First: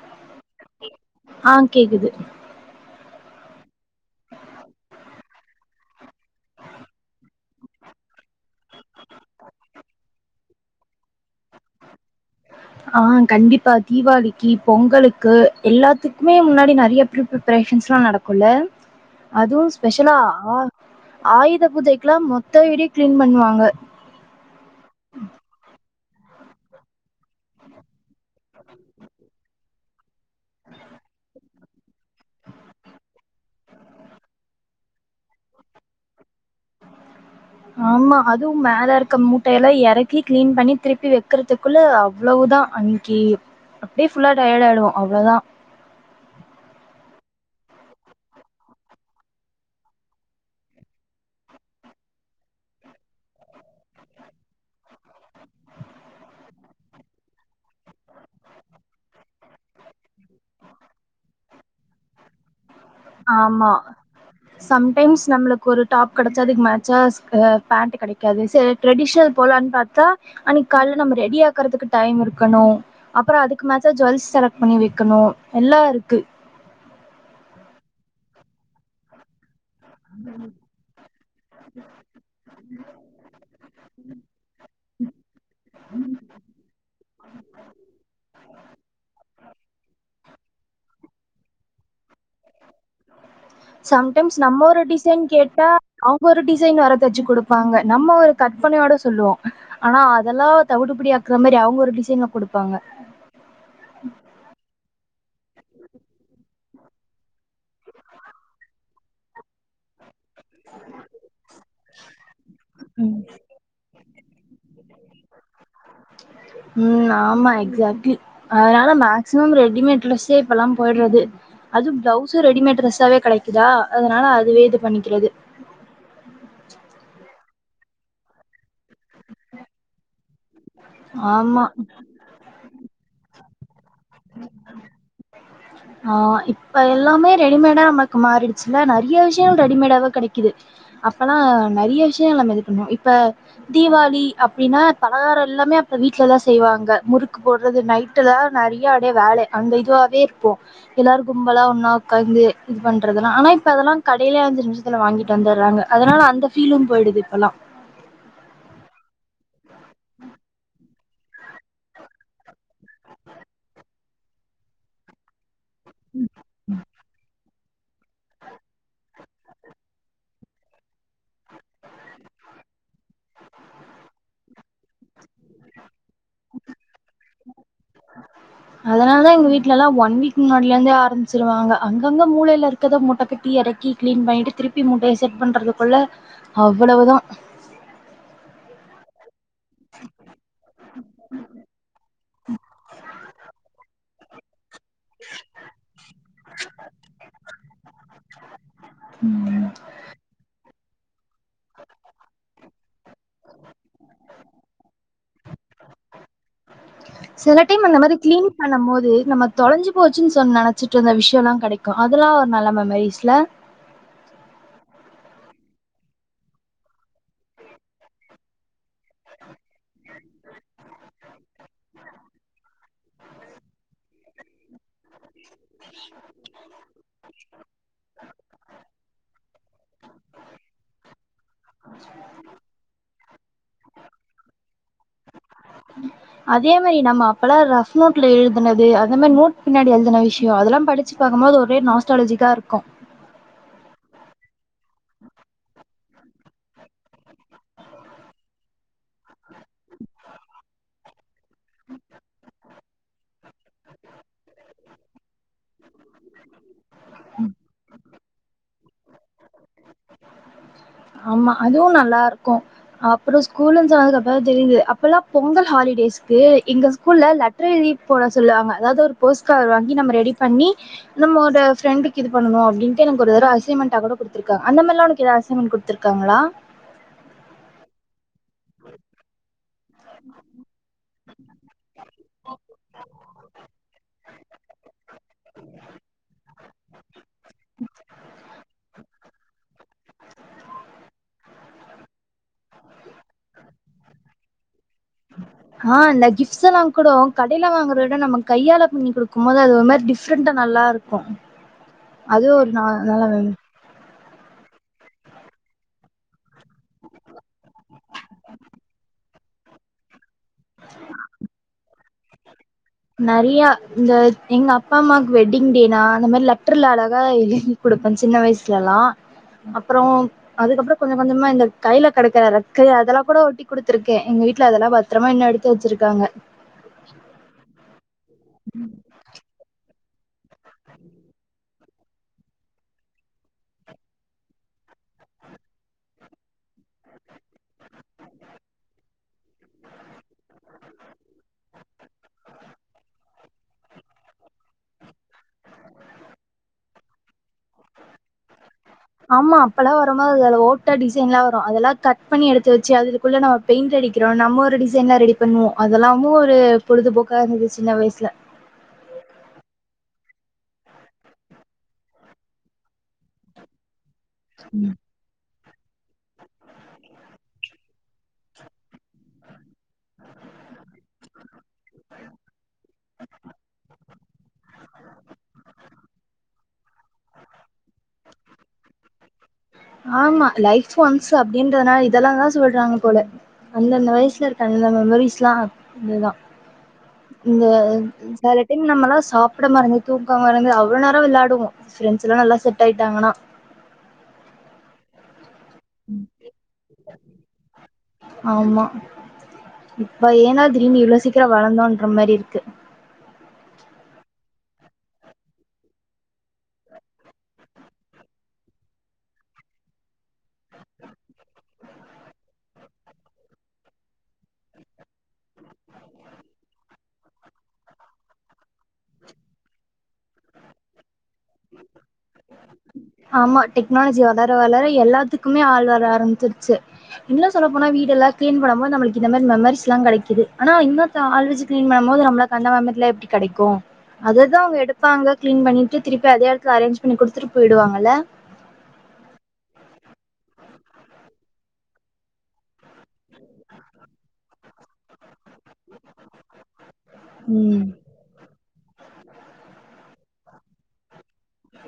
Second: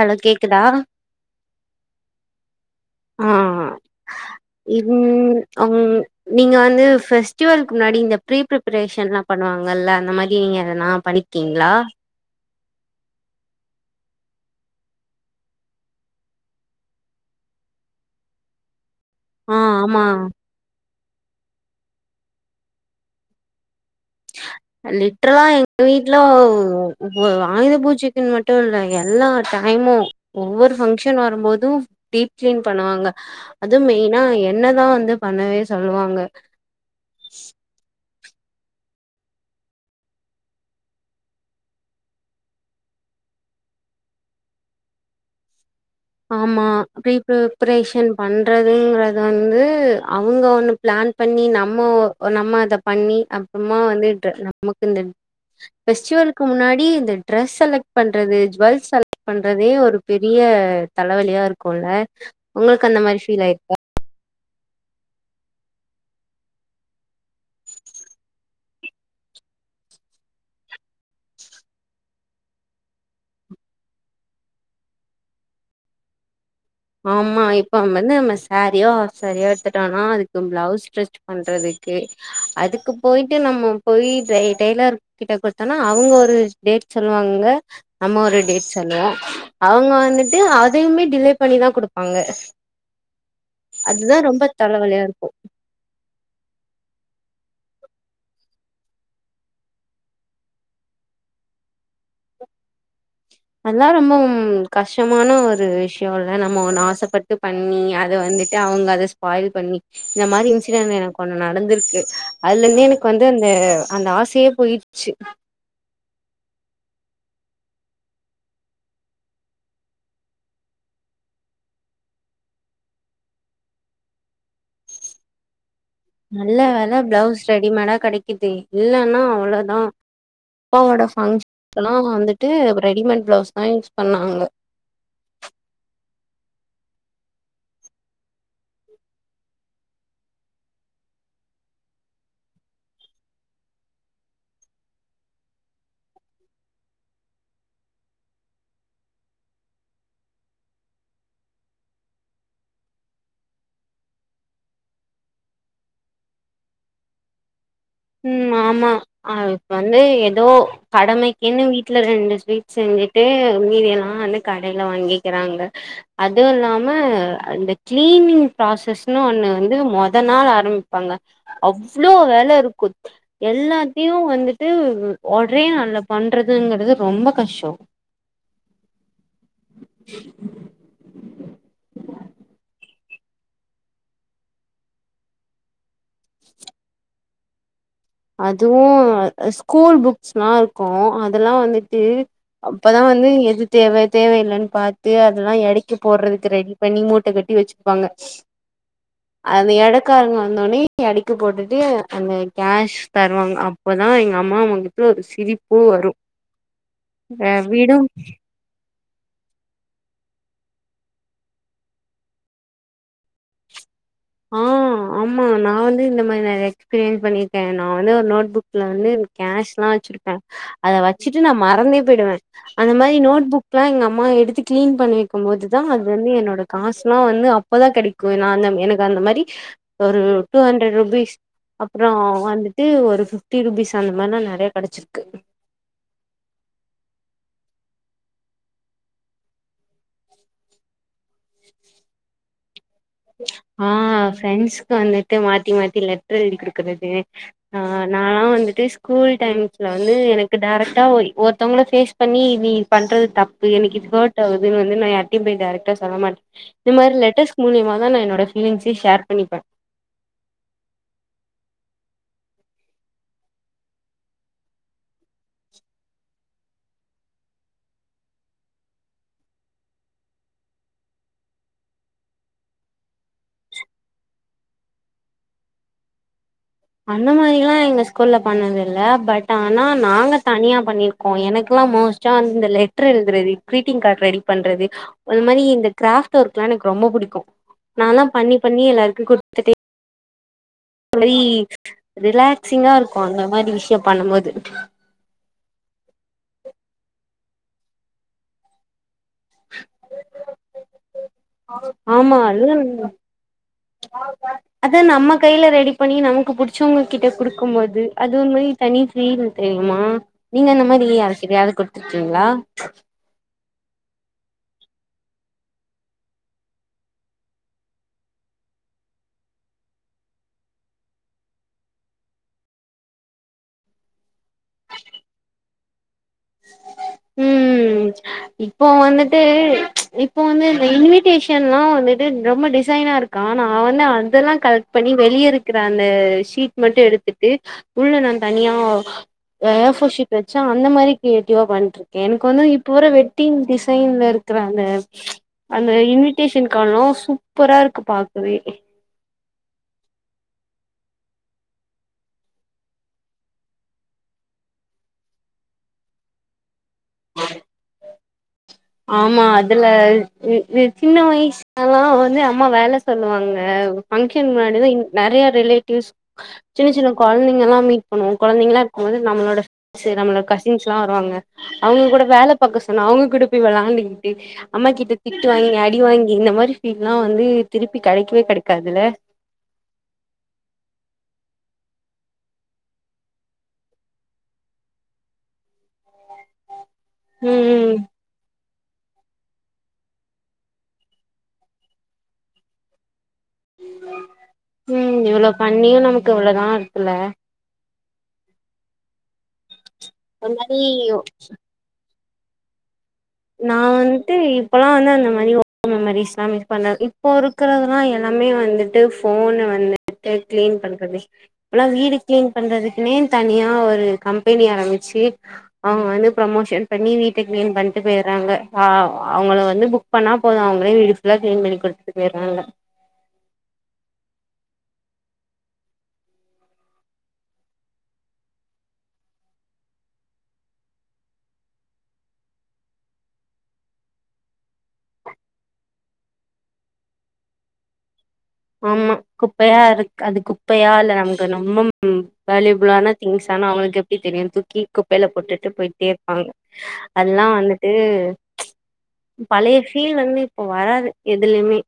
Hello கேக் ஆஹ் கேக்குது ஆஹ் ம் [inaudible] நீங்க வந்து பெஸ்டிவலுக்கு முன்னாடி இந்த ப்ரீ ப்ரரேஷன்லா பண்ணுவாங்கள்ல அந்த மாரி நீங்க எதா பண்ணிருக்கீங்களா ஆஹ் கண்டிப்பா தீவாளிக்கி பொங்கலுக்கு எல்லாத்துக்குமே முன்னாடி நெறைய ப்ரீப்ரேஷன்ஸ் எல்லா நடக்கும்ல ஆ அதுவு ஆமா ஸ்பெஷலா ஆஹ் ஆயுத புஜைக்லா மொத்த வீடையு க்ளீன் பண்ணுவாங்க லிட்ரலா எங்க வீட்ல ஆயுத பூஜைக்குன்னு மட்டு இல்ல எல்லா டைமு ஒவ்வொரு பங்க்ஷன் வருபோது டீப் க்ளீன் பண்ணுவாங்க அது மெயினா என்னதா வந்து பண்ணவே சொல்லுவாங்க ஆமா அது மேல இருக்க மூட்டையெல்லா இறக்கி க்ளீன் பண்ணி திருப்பி வெக்கறதுக்குள்ள அவ்ளோதா அன்னைக்கி அப்டியே ஃபுல்லா டயர்ட் ஆயிடுவோ அவளோதா ஆமா பீ ப்ரேஷன் பண்றதுங்கறத வந்து அவங்க ஒண்ணு பிளான் பண்ணி நம்மோ நம்ம அத பண்ணி அப்றமா வந்து நமக்கு இந்த பெஸ்டிவலுக்கு முன்னாடி இந்த ட்ரெஸ் செலக்ட் பண்றது ஜுவெல்ஸ் செலக்ட் பண்றதே ஒரு பெரிய தலவலியா இருக்குல்ல உங்ளுக்கு அந்த மாரி ஃபீல் ஆமா ஆயிருக்க சம்டைம்ஸ் நம்ளுக்கு ஒரு டாப் கெடச்சா அதுக் மேச்சா பேண்ட் கெடைக்காது சேர் ட்ரெடிஷனல் போலான்னு பாத்தா அன்னைக் கால்ல நம்ம ரெடி ஆக்குறதுக்கு டைம் இருக்கணு அப்புறோ அதுக்கு மேட்சா ஜுவெல்ஸ் செலெக்ட் பண்ணி வைக்கணு எல்லா இருக்கு ஆமா இப்போ வந்து நம்ம சாரியோ ஹாப்ஃ சாரியோ கட்டோனா அதுக்கு பிளவுஸ் ஸ்ட்ரிச் பண்றதுக்கு அதுக்கு போயிட்டு நம் போய் டைலர் கிட்ட குடுத்தோனா அவங்க ஒரு டேட் சொல்லுவாங்க நம்ம ஒரு டேட் சொல்லுவோ அவங்க வந்து [inaudible] அதுமே டிலே பன்னிதா குடுப்பாங்க அதுதா சம்டைம்ஸ் ரொம்ப நம்ம ஒரு தலவலியா டிசைன் இருக்கு கேட்டா அவங்க ஒரு டிசைன் வேர தச்சு குடுப் ப்பங்க நம்ம ஒரு கற்பனையோட சொல்லுவோ ஆனா அதெல்லா தவுடுபிடி ஆக்குற மாரி அவங்க ஒரு டிசைன்ல குடுப்பாங்க அதெல்லாம் ரொம்ப கஷ்டமான ஒரு விஷயம் இல்ல நான் நம்ம ஒன்னு ஆசைப்பட்டு பண்ணி அத வந்துட்டு அவங்க அத ஸ்பாயில் பண்ணி இந்த மாரி இன்சிடென்ட் எனக்கு கொஞ்சம் நடந்திருக்கு அதுல இருந்து எனக்கு வந்து அந்த அந்த ஆச அப்டியே போயிடுச்சு ம் ஆமா எக்சாக்ட்லி அதனால மேக்சிமம் ரெடிமேட் டிரெஸ்ஸே இப்பெல்லாம் போயிடுறது அது பிளவுஸும் ரெடிமேட் ட்ரெஸ்ஸாவே கிடைக்குதா அதனால அதுவே இது பண்ணிக்கிறது நல்ல வேலை பிளவுஸ் ரெடிமேடா கிடைக்குது இல்லைன்னா அவ்ளோதான் அப்பாவோட ஆமா ஃபங்க்ஷன்ல்லாம் வந்துட்டு ரெடிமேட் பிளவுஸ் அதான் யூஸ் பண்ணாங்க ஆ இப்ப எல்லாமே ரெடிமேடா நம்மக்கு மாறிடுச்சுல்ல நேறைய விஷயங்கள் ரெடிமேடாவே கிடைக்குது அப்பெல்லாம் நேறைய விஷயங்கள் நம்ம இது பண்ணோம் இப்ப தீபாவளி அப்படின்னா பலகாரம் எல்லாமே அப்ப வீட்லதான் செய்வாங்க முறுக்கு போடுறது நைட்டு தான் நேறையா அப்டியே வேலை அந்த இதுவாவே இருப்போம் எல்லாரரும் கும்பெலாம் ஒன்னா உட்காந்து இது பண்றதுெல்லாம் ஆனா இப்ப அதெல்லாம் கடையே அஞ்சு நிமிசத்துல வாங்கிட்டு வந்துடுறாங்க அதனால அந்த ஃபீலும் போயிடுது இப்பெல்லாம் ம் ஆமா இ வந்து ஏதோ கடமைக்குன்னு வீட்டுல ரெண்டு ஸ்வீட் செஞ்சுட்டு மீதி எல்லாம் வந்து கடையில வாங்கிக்கிறாங்க அதுவும் இல்லாம அந்த கிளீனிங் ப்ராசஸ்ன்னு ஒன்னு வந்து மொதல் நாள் ஆரம்பிப்பாங்க அவ்ளோ வேலை இருக்கும் எல்லாத்தையும் வந்துட்டு ஒரே நாள்ல பண்றதுங்கறது ரொம்ப கஸ்டோம் அதனால தான் எங்க வீட்லலாம் ஒன் வீக் முன்னாடியில இருந்தே ஆரம்பிச்சிருவாங்க அங்கங்க மூளையில இருக்கிறத மட்ட கட்டி இறக்கி கிளீன் பண்ணிட்டு திருப்பி மூட்டைய செட் பண்றதுக்குள்ள அவ்வளவுதான் அதுவும் ஸ்கூல் புக்ஸ்ல்லாம் இருக்கும் அதெல்லாம் வந்துட்டு அப்பதான் வந்து எது தேவை தேவையில்லனு பார்த்து அதெல்லாம் இடைக்கி போடுறதுக்கு ரெடி பண்ணி மூட்டை கட்டி வச்சுப்பாங்க ம் அது இடக்காரங்க வந்தோன்னே எடைக்கு போட்டுட்டு அந்த கேஷ் தருவாங்க அப்பதான் எங்க அம்மா அவங்ககிட்ட ஒரு சிரிப்பு வரும் சில டைம் அந்த வீடும் மாரி கிளீன் பண்ணும் போது நம்ம தொலைஞ்சு போச்சுன்னு சொன்ன நினைச்சிட்டு இருந்த விஷயம் எல்லாம் கிடைக்கும் அதெல்லாம் ஒரு நல்ல மெமரிஸ்ல ஆ ஆமா நான் வந்து இந்த மாதிரி நான் எக்ஸ்பீரியன்ஸ் பண்ணிருக்கேன் நான் வந்து ஒரு நோட்புக் நோட்புக்கல்லாம் கேஷ் வச்சிருப்பேன் அத வச்சிட்டு நான் மறந்தே போயிடுவேன் அந்த மாரி நோட் புக்லாம் எங்க அம்மா எடுத்து கிளீன் கிளீன் பண்ணி வைக்கும் போது தான் அது வந்து என்னோட காசுலாம் வந்து அப்போதான் கிடைக்கும் எனக்கு அந்த மாரி ஒரு டுஹன்ட்ரட் ருபீஸ் அப்றோம் வந்துட்டு ஒரு ஃபிப்டி ருபீஸ் அந்த மாரி தான் நேறைய கிடைச்சிருக்கு அதே மாரி நம்ம அப்பெல்லாம் ரஃப் நோட்ல எழுதுனது அந்த மாரி நோட் பின்னாடி எழுதின விஷயம் அதெல்லாம் படி படிச்சுபாக்கும்போது ஒரே நஸ்டாலஜிாக்கா கொ ஆ ஃபிரண்ட்ஸ் வந்துட்டுமாத்தி மாத்தி லெட்டர் எழுதி கொடுக்கறது ஆ நாலாம் வந்துட்டு ஸ்கூல் டைம்ஸ்ல வந்து எனக்கு ட்ரக்டா ஒருத்தவங்கள பேஸ் பண்ணி நீ பண்றது தப்பு எனிக்கு ஹாட் ஆகுதுன்னு வந்து நா யார் யிபே டைரெக்டா சொல்ல மாட்ட இந்த மாதிரி லெட்டர்ஸ் மூலியாமா வேனா என்னோட பீலிங்ஸ்சே ஷேர் பண்ணி ப நல்லாருக்கோ அப்புறோ ஸ்கூலோ சேர்ந்ததுக்கு அப்புறம்தா தெரியுது அப்பல்லாம் பொங்கல் ஹாலிடேஸ்க்கு எங்க ஸ்கூல்ல லெட்டர் எழுதி போட சொல்லுவாங்க அதாவது ஒரு போஸ்ட் கார்டு வாங்கி நம்ம ரெடி பண்ணி நம்ம ஒரு ஃப்ரெண்டுக்கு இது பண்ணனோ அப்படின்ட்டு எனக்கு ஒரு தடவ அசைன்மென்ட் ஆாக கூட குடுத்தருக்காங்க அந்த மரல்லா உனக்கு ஏதாவது அசைன்மெண்ட் குடுருக்காங்களா அந்த மாரில்லா இங்கஸ் குள்ள பண்ணது இல்ல பட் ஆ ஆனா நாங்க தனியா பண்ணிருக்கோ எனக்குல்லா மோஸ்ட்டா அந்த லெட்ர் எழுதுறது கிரீட்டிங் கார்டு ரெடி பண்றது அது மாரி இந்த கிராப்ட் ஒர்க் எல்லாம் எனக்கு ரொம்ப பிடிக்கோ நால்லாம் பண்ணி பண்ணி எல்லாருக்கோ குடுத்துட்டே ரி ரிலாக்சிங்கா இருக்கோ அந்த மாதிரி விஷயம் பண்ணும்போது ஆஹ் இந்த கிஃப்ஸ்ல்லா கூடோ கடையில வாங்கறத விட நம்ம கையால பண்ணி குடுக்கும் போது அது ஒரு மாரி டிஃப்ரெண்டா நல்லா இருக் க்கோ அது ஒரு நா நல்லாதா அதா நம்ம கையில ரெடி பண்ணி நமக்கு புடிச்சவங்க கிட்ட குடுக்கோ போது அது ஒரு மாதிரி தனி ஃபீலு தெரியுமா நீங்க அந்த மாதிரி யார்கிட்டயாது கோ டுத்து இருக்கீங்களா நெறைய இந்த எங்க அப்பா அம்மாவுக்கு வெட்டிங் டேனா அந்த மாரி லெட்டர்ல அழகா எழுதி குடுப்ப சின்ன வயசு லா அப்பறோ அதுக்கப்புறம் கொஞ்சம் கொஞ்சமா இந்த கையில கேடக்கிற ரக்கைய அதெல்லா கூட ஒட்டி குடுத்துருக்கே எங்க வீட்டுல அதெல்லாம் பத்திரமா இன்னோ எடுத்து வச்சிருக்காங்க உம் உம் இப்போ வந்துட்டு இப்ப வந்து இன்விடேஷன்லா விடு நம்ம டிசைனா இருக்கா ஆனா அவதா அதல்லாம் கரெக்ட் பண்ணி வெளியில இருக்கிற அந்த சீட் மட்டும் எடுத்துட்டு உள்ள நா தனியா ஏ போர் சீட் வச்சு அந்த மாரி கியேட்டிவா பண்ணருக்கே எனக்கு ஒன்னோ இப் போர வெட்டிங் டிசைன்ல இருக்கிற அந்த அந்த இன்விடேஷன் காணோ சூப்பரா இருக்கு பாகவே ஆமா அப்பெல்லா ரோம்ம அதல ஓட்டா டிசைன்ல்ல வரும் அதெல்லாம் கட் பண்ணி எடுத்து வச்சு அதுக்குள்ள நா பெயிண்ட் அடிக்கிறோ நம்ம ஒரு டிசைன்லா ரெடி பண்ணுவோம் அதெல்லாமு ஒரு பொழுதுபோக்கா இருந்தது சின்ன வயிசில ஆமா அதுல வித் த் சின்ன வயசுல்லா வந்து அம்மா வேல சொல்லுவாங்க பங்க்ஷன் மாரித நெறைய ரிலே டியூஸ் சின்ன சின்ன குழந்தைங்கல்லா மீட் பண்ணுவோம் குழந்தைங்களா இருக்கும்போது நம்மளோட சேர் நம்மளோட கசின்ஸ்ல்லா வருவாங்க அவங்க கூட வேல பாக்க சொன்னா அவங்க கூடக் ரமிட்டு அம்மா கிட்ட திட்டு வாங்கி அடி வாங்கி இந்த மாதிரி ஃபில்லா வந்து திருப்பி கிடைக்கவே கிடைக்காதுல ஆமா லைப் ஒன்ஸ் அப்படின்றதுனால இதெல்லா தான் சொல்றாங்க போல அந்தந்த வயசுல இருக்க அந்த மெமரிஸ்ல்லாம் இதுதான் இந்த ம் ம் சரட் தின் நமல்லா சாப்பட மறந்து தூக்க மறந்து அவளோ நேரோ விளாயாடுவோம் ஃப்ரெ்ஸ்ல்லாம் நல்லா செட் ஆயிட்டாங்கன்னா உம் இவளோப் கண்ணியும் நமக்கு இவ்வளவுதான் இருக்கல ஆமா இப்ப ஏன்னா திரீனு இவளோ சீிரம்ளர்ந்தோன்ற மாதிரி இரு இருக்கு நான் வந்துட்டு இப்பல்லாம் வந்து அந்த மாதிரிெமஸ்ாம் பண்றன் இப்போ இருக்கல்லாம் எல்லாமே வந்துட்டு போன் வந்துட்டு கிளீன் பண்றது இப்பல்லாம் வீடு கிளீன் பண்றதுக்குன்னே தனியா ஒரு கம்பெனி ஆரம்பிச்சு அவங்க வந்து ப்ரமோஷன் பண்ணி வீட்டை கிளீன் பண் போயடுறாங்க அவங்கள வந்து புக் பண்ணா போதும் அவங்கள ல்ல கிளீன் பண்ணி கொடுத்துட்டு வேறான்ல வள எல்லாத்துக்குமே வர ஆச்ச கிடை கிடைா இப்ப அதே இடத்துல அரேஞ் பண்ணிடுத்துட்டு போயிடுால்ல ஆமா குப்பையா இரு அது குப்பையா இல்ல நமக்கு ரொம்ப வேலயூ த் அவளுக்கு எப்பனு தூக்கி குப்பையில போட்டுட்டு போயிட்டே இருப்பாங்க அதல்லாம் ம் வந்துட்டு பழையீல் வந்து ஓ வராது எதுலயுமே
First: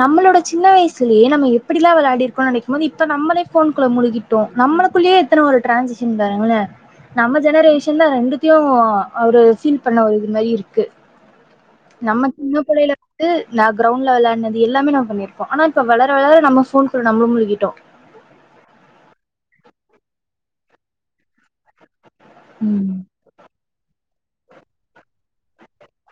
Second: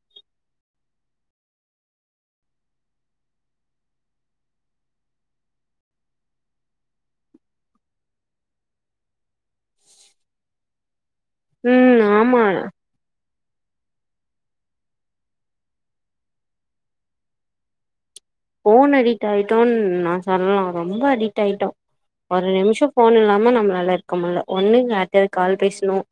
நம்மளோட சின்ன வயசுலேயே நம்ம எப்படிலாம் விளையாடி இருக்கோம்னு நினைக்கும் போோது இப்ப நம்மளே போனுக்குள்ள முழுகிட்டோம் நம்மளுக்குள்ளயே எத்தனை ஒரு ட்ிரான்சாகஷன் வறங்கள நம்ம ஜெனரேஷன் தான் ரெண்டுத்தையும் அவரு ஃபீல் பண்ண ஒரு இது மாதிரி இருக்கு உம் ஆமா ந கிரௌண்ட் லெவல ஆனது எல்லாமே நம்மண்ணிருப்போம் ஆனா இப்ப வளர வளர நம்ம போன் கூட நம்மளும் முழுக்கோும் போன் அடிக்ட் ஆயிட்டோன்னு நான் சொல்லலாம் ரொம்ப அடிக்ட் ஆயிட்டோம் ஒரு ம் நிமிஷம் போன் இல்லாம நம்ம நல்லா இருக்கு ஒன்னு யாராவது கால் பேசணும்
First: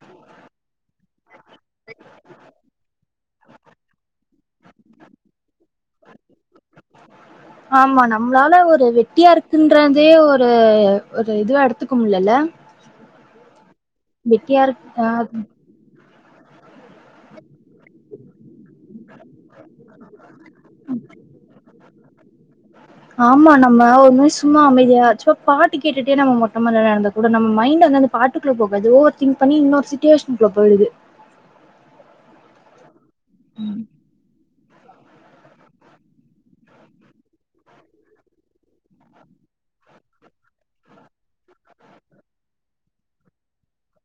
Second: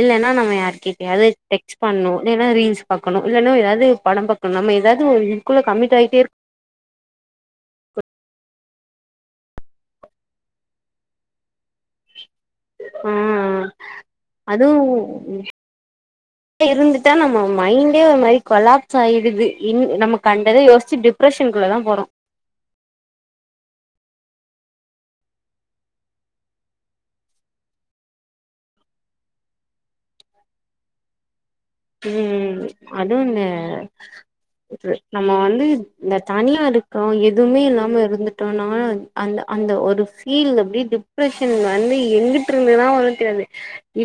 இல்லைன்னா நம்ம யாருாவது டெக்்ட பண்ணும் இல்லைன்னா ரீல்ஸ் பா்கணும் இலைன்னா ஏதாவது படம்ார்கணும் நம்ம ஏதாவது இக்குள்ள கமி் ஆகிட்டே இருக்கும் ஆமா நம்மளால ஒரு வெட்டியா இருக்குன்றதே ஒரு ஒரு இதுவ எடுத்துக்கும்லல ஆஹ் அதுவும் இருக்கு அஹ் உ இருந்துட்டா நம்ம மைண்டே ஒரு மாதிரி கொலாப்ஸ் ஆயிடுது இ நமக்கு கண்டத யசிச்சு டிப்ரஷனுக்குள்ள தான் போறோம் ஆமா நம்ம ஒரு நுய சும்மா அமைதியா சும்ுவா பாட்டு கேட்டுட்டே நம்ம மொட்டம நடந்த கூட நம்ம மைண்ட் வந்து அந்த பாட்டுக்குள்ள போகாது ஓவர் திங்க் பண்ணி இன்னொரு சிச்சுவேஷனுக்குள்ள போயிடுது உம் அதுவும்ந்த ம். நம்ம வந்து இந்த தனியா இருக்கோம் எதுவுமே இல்லாம இருந்துட்டோம்னா அந்த அந்த ஒரு ஃபீல் அப்படி டிப்ரெஷன் வந்து எங்கட்டு இருந்துதான் வ தெரியாது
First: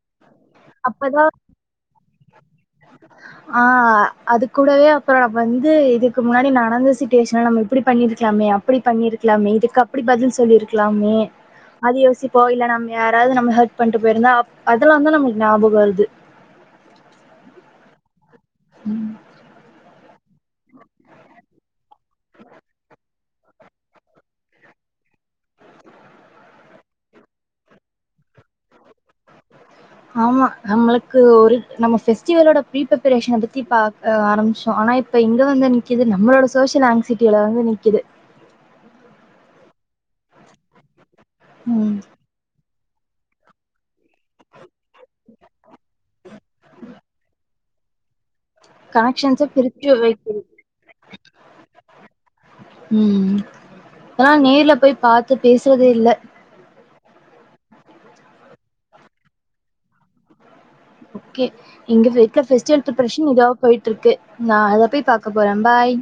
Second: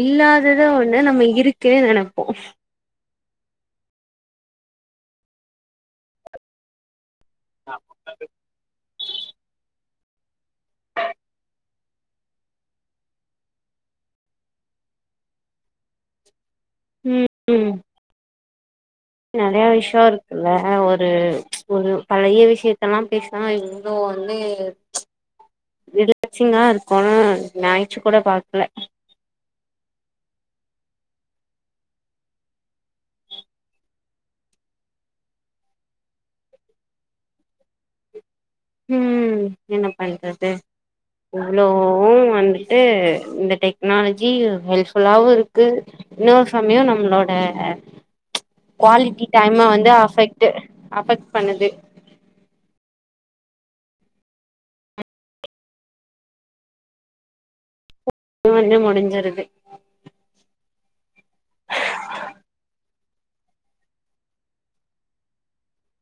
இல்லாதத ஒண்ணு நம்ம இருக்குன்னே நினைப்போம் ஆஹ் அது கூூடவே அப்புறம் நம்ம வந்து இதுக்கு முன்னாடி நடந்துச்ச நம்மப்படி பண்ணிருக்கலாமே அப்படி பண்ணிருக்கலாமே இதுக்காக அப்படி பதில் சொல்லிருக்கலாமே அது யோசிப்போ இல்ல நம்ம யாராவது நம்ம ஹெ்ட் பண்ணிட்டு போயிருந்தா அதெலாம் வந்துான் நம்மக்கு ஞாபகம் வருது ம் ம் ம் நெறைய விஷயம் இருக்கு இல்ல ஒரு ஒரு பழைய விஷயத்தல்லாம் பேசா இவ்ன்னும் வந்து ரிலாக்சிங்கா இருக்கனு ஞாயிச்சு கூட பாக்கல ஆமா நம்மளுக்கு ஒரு நம்ம பெஸ்டிவலோட ப்ரி பீப்ரேஷன் பத்தி ஆரம்பிச்சோம் ஆனா இப்ப இங்க வந்து நிக்குது நம்மளோட சோசியல் ஆங்க்சிட்டியில வந்து நிக்குது ம் என்ன பண்றது ம் [unintelligible] வன்றி ட்டு இந்த டெக்னாலஜி ஹெல்ப்ஃபுல்லாவு இருக்கு இன்னொரு சமயம் நம்மளோட குவாலிட்டி கனெக்ஷன்ஸ டைமா பிரிச்சு வந்து வைக்குது அஃபெக்ட் அஃபெக்ட் பண்ணது ம் ஏனா நேர்ல போய் பார்த்து பேசுறதே இல்ல ன்ன முடிஞ்சருது ஓகே எங்க வீட்ல பெஸ்டிவல் பிரேபரேஷன் இதாவா போயிட்டு இருக்கு நான் அத போய் பாக்க போறேன் பாய்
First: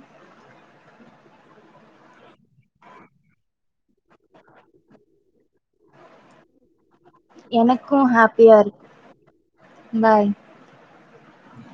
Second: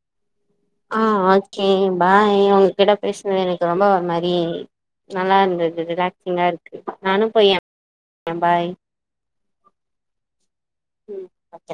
ஆ ஓகே பாய் உங்ககிட்ட பேசுினது எனக்கு ரொம்ப மாரி நல்லா இருந்தது ரிலாக்சிங்கா இருக்கு நானு போய் எனக்கும் ஹாப்பியா பாய் இருக்கு பாய் ம் ஓகே